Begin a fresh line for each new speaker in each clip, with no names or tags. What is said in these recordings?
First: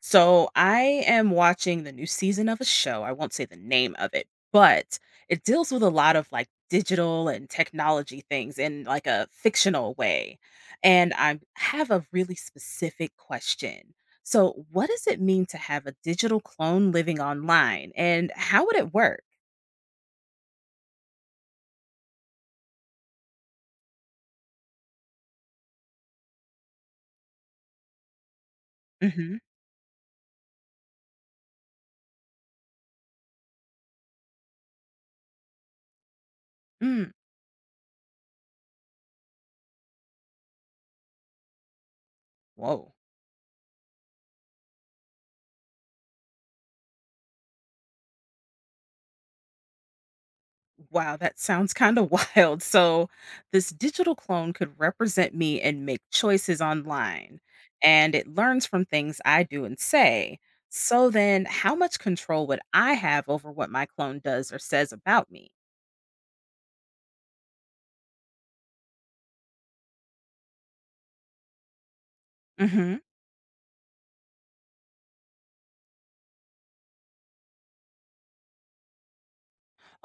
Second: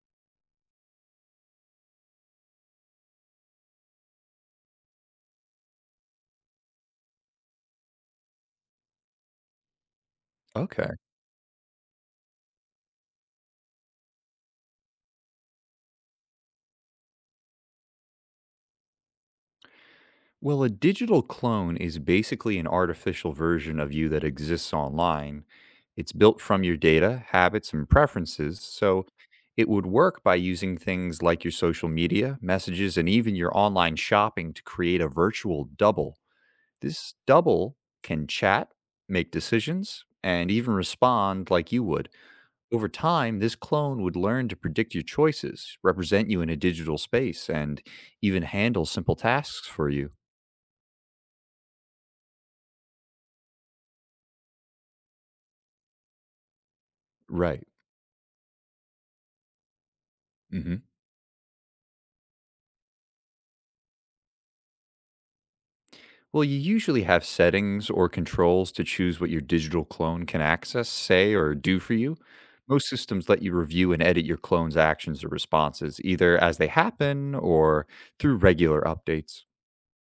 So I am watching the new season of a show. I won't say the name of it, but it deals with a lot of like digital and technology things in like a fictional way.
Okay.
And I have a really specific question. So, what does it mean to have a digital clone living online and how would it work?
Well, a digital clone is basically an artificial version of you that exists online. It's built from your data, habits, and preferences. So
Hmm.
it would work by using things like your social media, messages, and even your online shopping to create a virtual double.
Mm.
This double can chat, make decisions, and even respond like you would. Over
Whoa.
time, this clone would learn to predict your choices, represent you in a digital space, and even handle simple tasks for you.
Wow, that sounds kind of wild. So, this digital clone could represent me and make choices online,
Right.
and it learns from things I do and say.
hmm
So, then how much control would I have over what my clone does or says about me?
Well, you usually have settings or controls to choose what your digital clone can access, say, or do for you. Most
Hmm.
systems let you review and edit your clone's actions or responses, either as they happen or through regular updates.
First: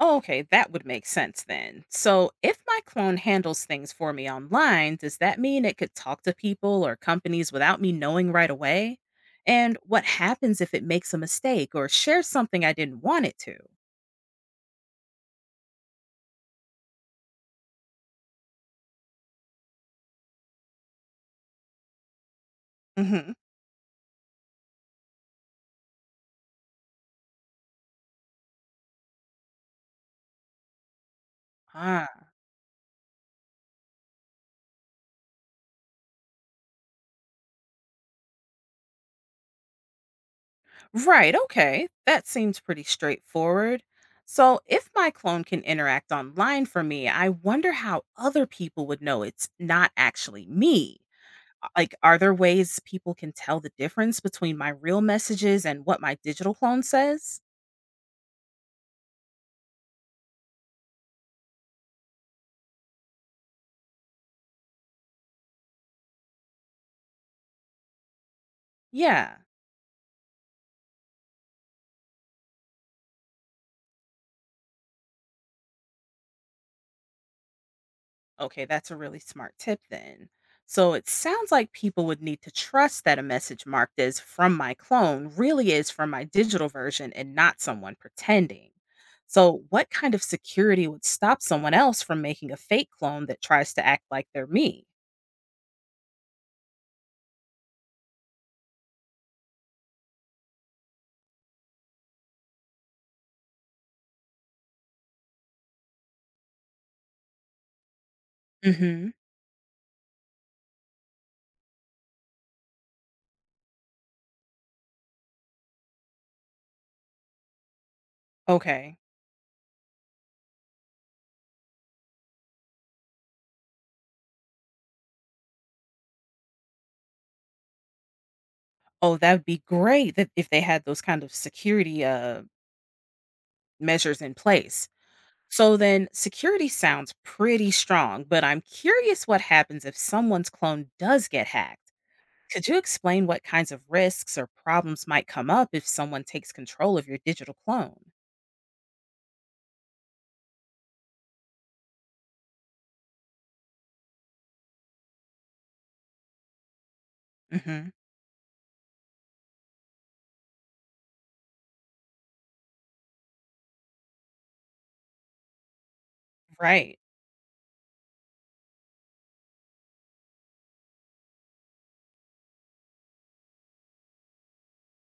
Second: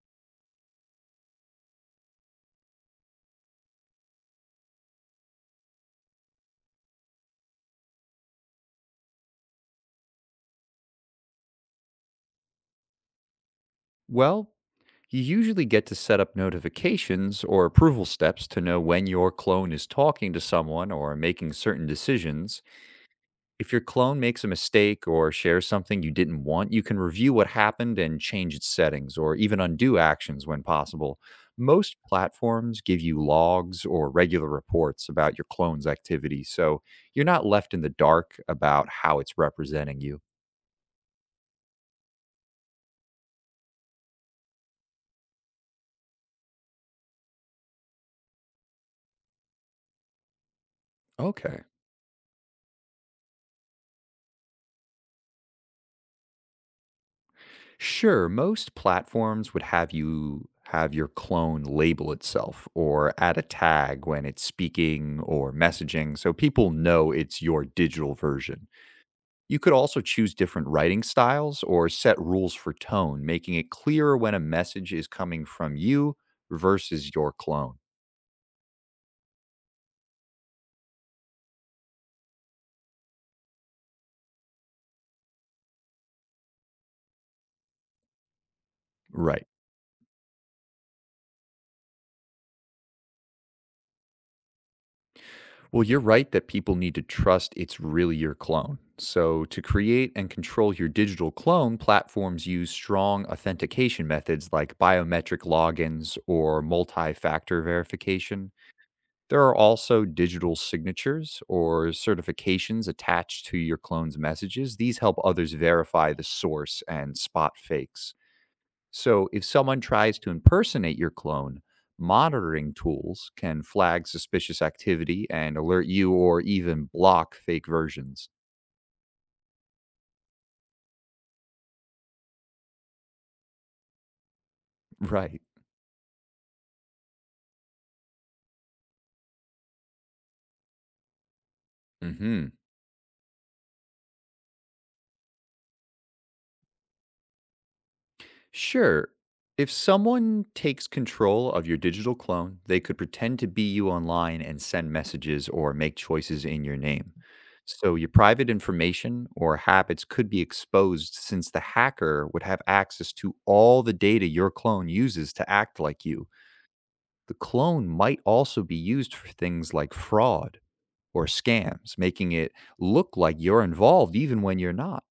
Oh, okay, that would make sense then. So, if my clone handles things for me online, does that mean it could talk to people or companies without me knowing right away? And what happens if it makes a mistake or shares something I didn't want it to?
Well, you usually get to set up notifications or approval steps to know when your clone is talking to someone or making certain decisions.
Hmm.
If your clone makes a mistake or shares something you didn't want, you can review what happened and change its settings or even undo actions when possible. Most
Ah,
platforms give you logs or regular reports about your clone's activity, so you're not left in the dark about how it's representing you.
right. Okay. That seems pretty straightforward. So, if my clone can interact online for me, I wonder how other people would know it's not actually me.
Okay.
Like, are there ways people can tell the difference between my real messages and what my digital clone says?
Sure, most platforms would have you have your clone label itself or add a tag when it's speaking or messaging so people know it's your digital version.
Yeah.
You could also choose different writing styles or set rules for tone, making it clearer when a message is coming from you versus your clone.
Okay, that's a really smart tip then. So it sounds like people would need to trust that a message marked as from my clone really is from my digital version and not someone pretending.
Right.
So, what kind of security would stop someone else from making a fake clone that tries to act like they're me?
Well, you're right that people need to trust it's really your clone. So, to create and control your digital clone, platforms use strong authentication methods like biometric logins or multi factor verification.
Mm-hmm.
There are also digital signatures or certifications attached to your clone's messages. These help others verify the source and spot fakes.
Okay.
So, if someone tries to impersonate your clone, monitoring tools can flag suspicious activity and alert you or even block fake versions.
Oh, that would be great that if they had those kind of security measures in place.
Right.
So then security sounds pretty strong, but I'm curious what happens if someone's clone does get hacked.
Mhm.
Could you explain what kinds of risks or problems might come up if someone takes control of your digital clone?
Sure. If someone takes control of your digital clone, they could pretend to be you online and send messages or make choices in your name.
Hmm.
So your private information or habits could be exposed, since the hacker would have access to all the data your clone uses to act like you.
Right.
The clone might also be used for things like fraud or scams, making it look like you're involved even when you're not.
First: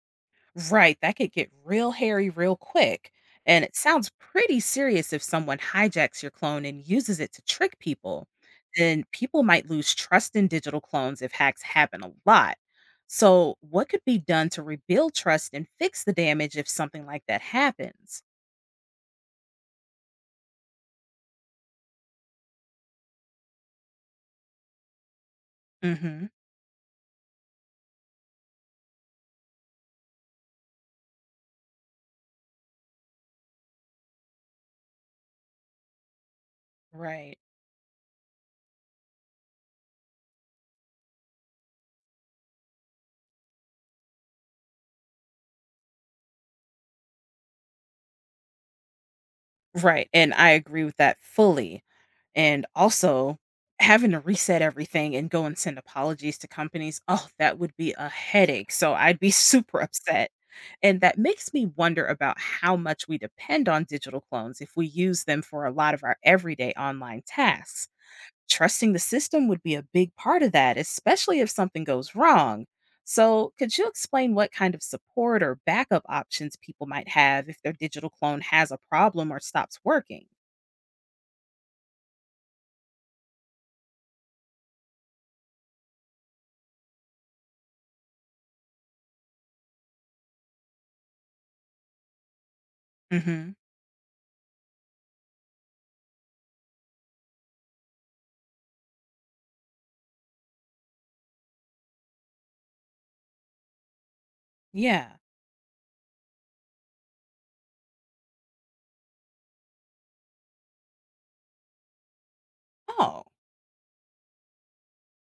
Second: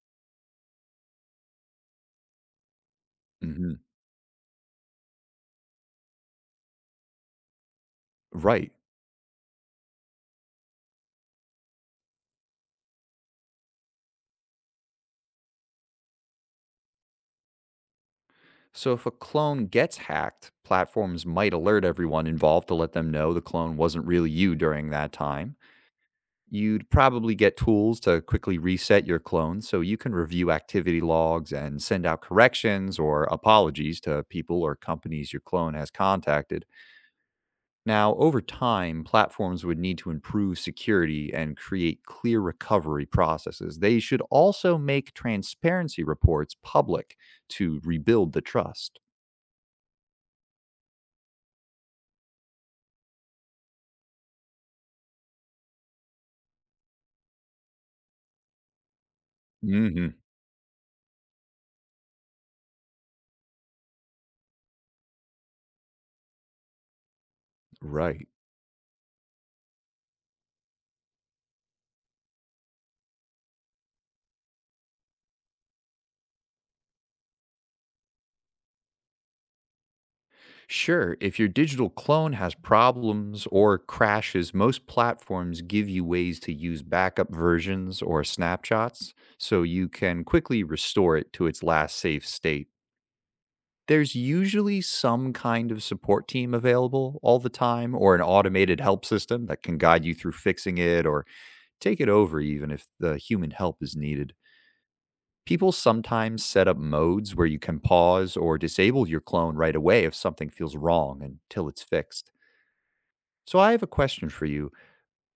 Right. That could get real hairy real quick. And it
Mhm.
sounds pretty serious if someone hijacks your clone and uses it to trick people.
Right.
Then people might lose trust in digital clones if hacks happen a lot. So, what could be done to rebuild trust and fix the damage if something like that happens?
So if a clone gets hacked, platforms might alert everyone involved to let them know the clone wasn't really you during that time.
Hmm.
You'd probably get tools to quickly reset your clone so you can review activity logs and send out corrections or apologies to people or companies your clone has contacted.
Right.
Now, over time, platforms would need to improve security and create clear recovery processes. They should also make transparency reports public to rebuild the trust.
Right. And I agree with that fully. And also having to reset everything and go and send apologies to companies, oh, that would be a headache. So I'd be super upset. And that makes me wonder about how much we depend on digital clones if we use them for a lot of our everyday online tasks.
Right.
Trusting the system would be a big part of that, especially if something goes wrong. So, could you explain what kind of support or backup options people might have if their digital clone has a problem or stops working?
Sure. If your digital clone has problems or crashes, most platforms give you ways to use backup versions or snapshots so you can quickly restore it to its last safe state.
Mhm.
There's usually some kind of support team available all the time, or an automated help system that can guide you through fixing it or take it over, even if the human help is needed.
Yeah.
People sometimes set up modes where you can pause or disable your clone right away if something feels wrong until it's fixed.
Oh.
So I have a question for you.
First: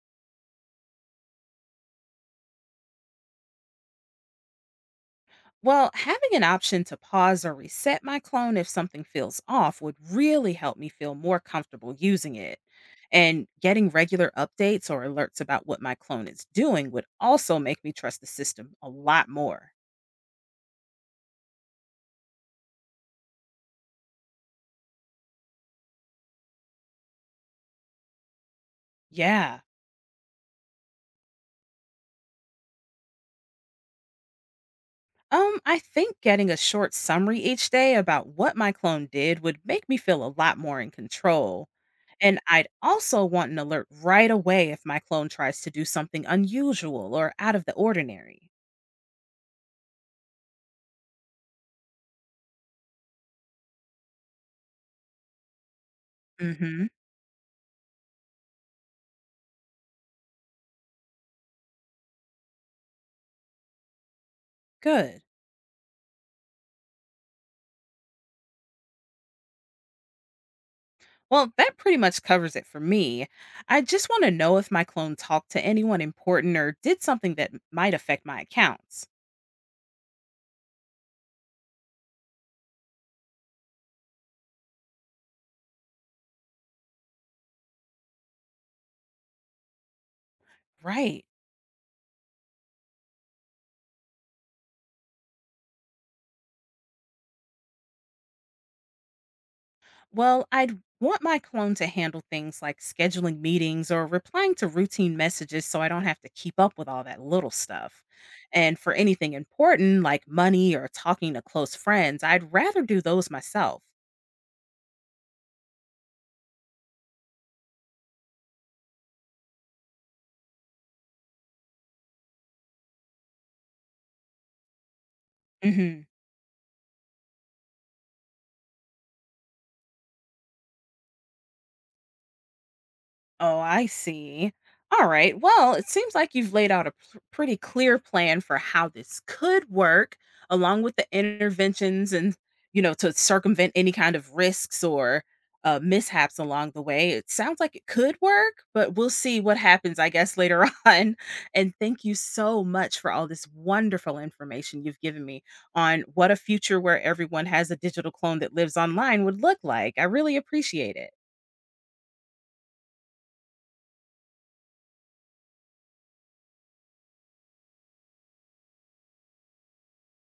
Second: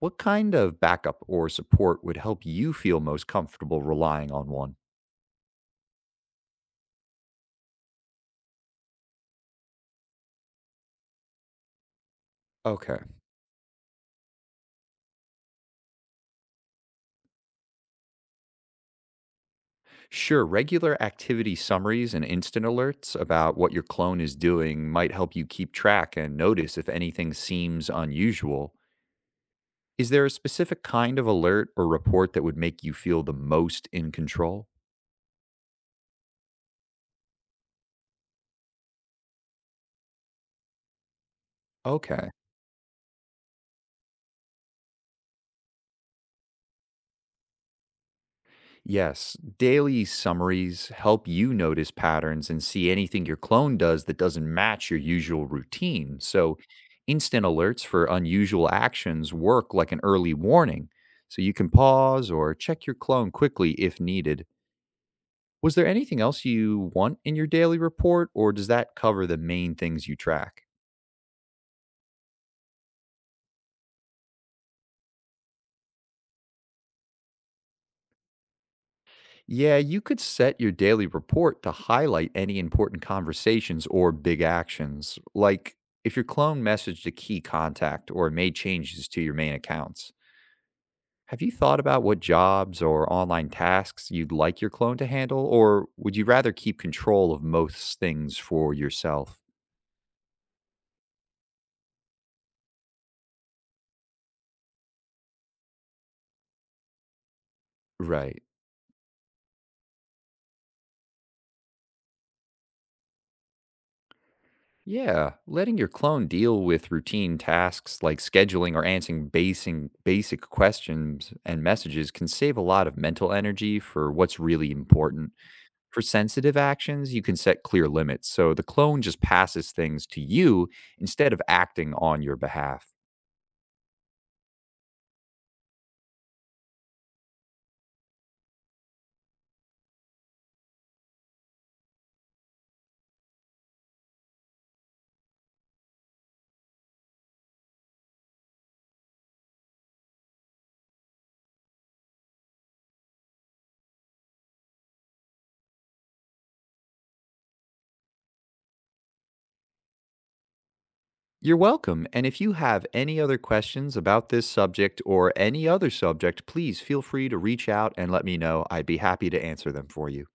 What kind of backup or support would help you feel most comfortable relying on one?
Well, having an option to pause or reset my clone if something feels off would really help me feel more comfortable using it.
Okay.
And getting regular updates or alerts about what my clone is doing would also make me trust the system a lot more.
Sure. Regular activity summaries and instant alerts about what your clone is doing might help you keep track and notice if anything seems unusual.
Yeah.
Is there a specific kind of alert or report that would make you feel the most in control?
I think getting a short summary each day about what my clone did would make me feel a lot more in control.
Okay.
And I'd also want an alert right away if my clone tries to do something unusual or out of the ordinary.
Yes, daily summaries help you notice patterns and see anything your clone does that doesn't match your usual routine. So,
Mm-hmm.
instant alerts for unusual actions work like an early warning. So, you can pause or check your clone quickly if needed.
Good.
Was there anything else you want in your daily report, or does that cover the main things you track?
Well, that pretty much covers it for me. I just want to know if my clone talked to anyone important or did something might affect my accounts.
Yeah, you could set your daily report to highlight any important conversations or big actions, like if your clone messaged a key contact or made changes to your main accounts.
Right.
Have you thought about what jobs or online tasks you'd like your clone to handle, or would you rather keep control of most things for yourself?
Well, I'd want my clone to handle things like scheduling meetings or replying to routine messages so I don't have to keep up with all that little stuff.
Right.
And for anything important like money or talking to close friends, I'd rather do those myself.
Yeah, letting your clone deal with routine tasks like scheduling or answering basing basic questions and messages can save a lot of mental energy for what's really important. For
Mhm.
sensitive actions, you can set clear limits so the clone just passes things to you instead of acting on your behalf.
Oh, I see. All right. Well, it seems like you've laid out a pretty clear plan for how this could work, along with the interventions and, you know, to circumvent any kind of risks or mishaps along the way. It sounds like it could work, but we'll see what happens, I guess, later on. And thank you so much for all this wonderful information you've given me on what a future where everyone has a digital clone that lives online would look like. I really appreciate it.
You're welcome, and if you have any other questions about this subject or any other subject, please feel free to reach out and let me know. I'd be happy to answer them for you.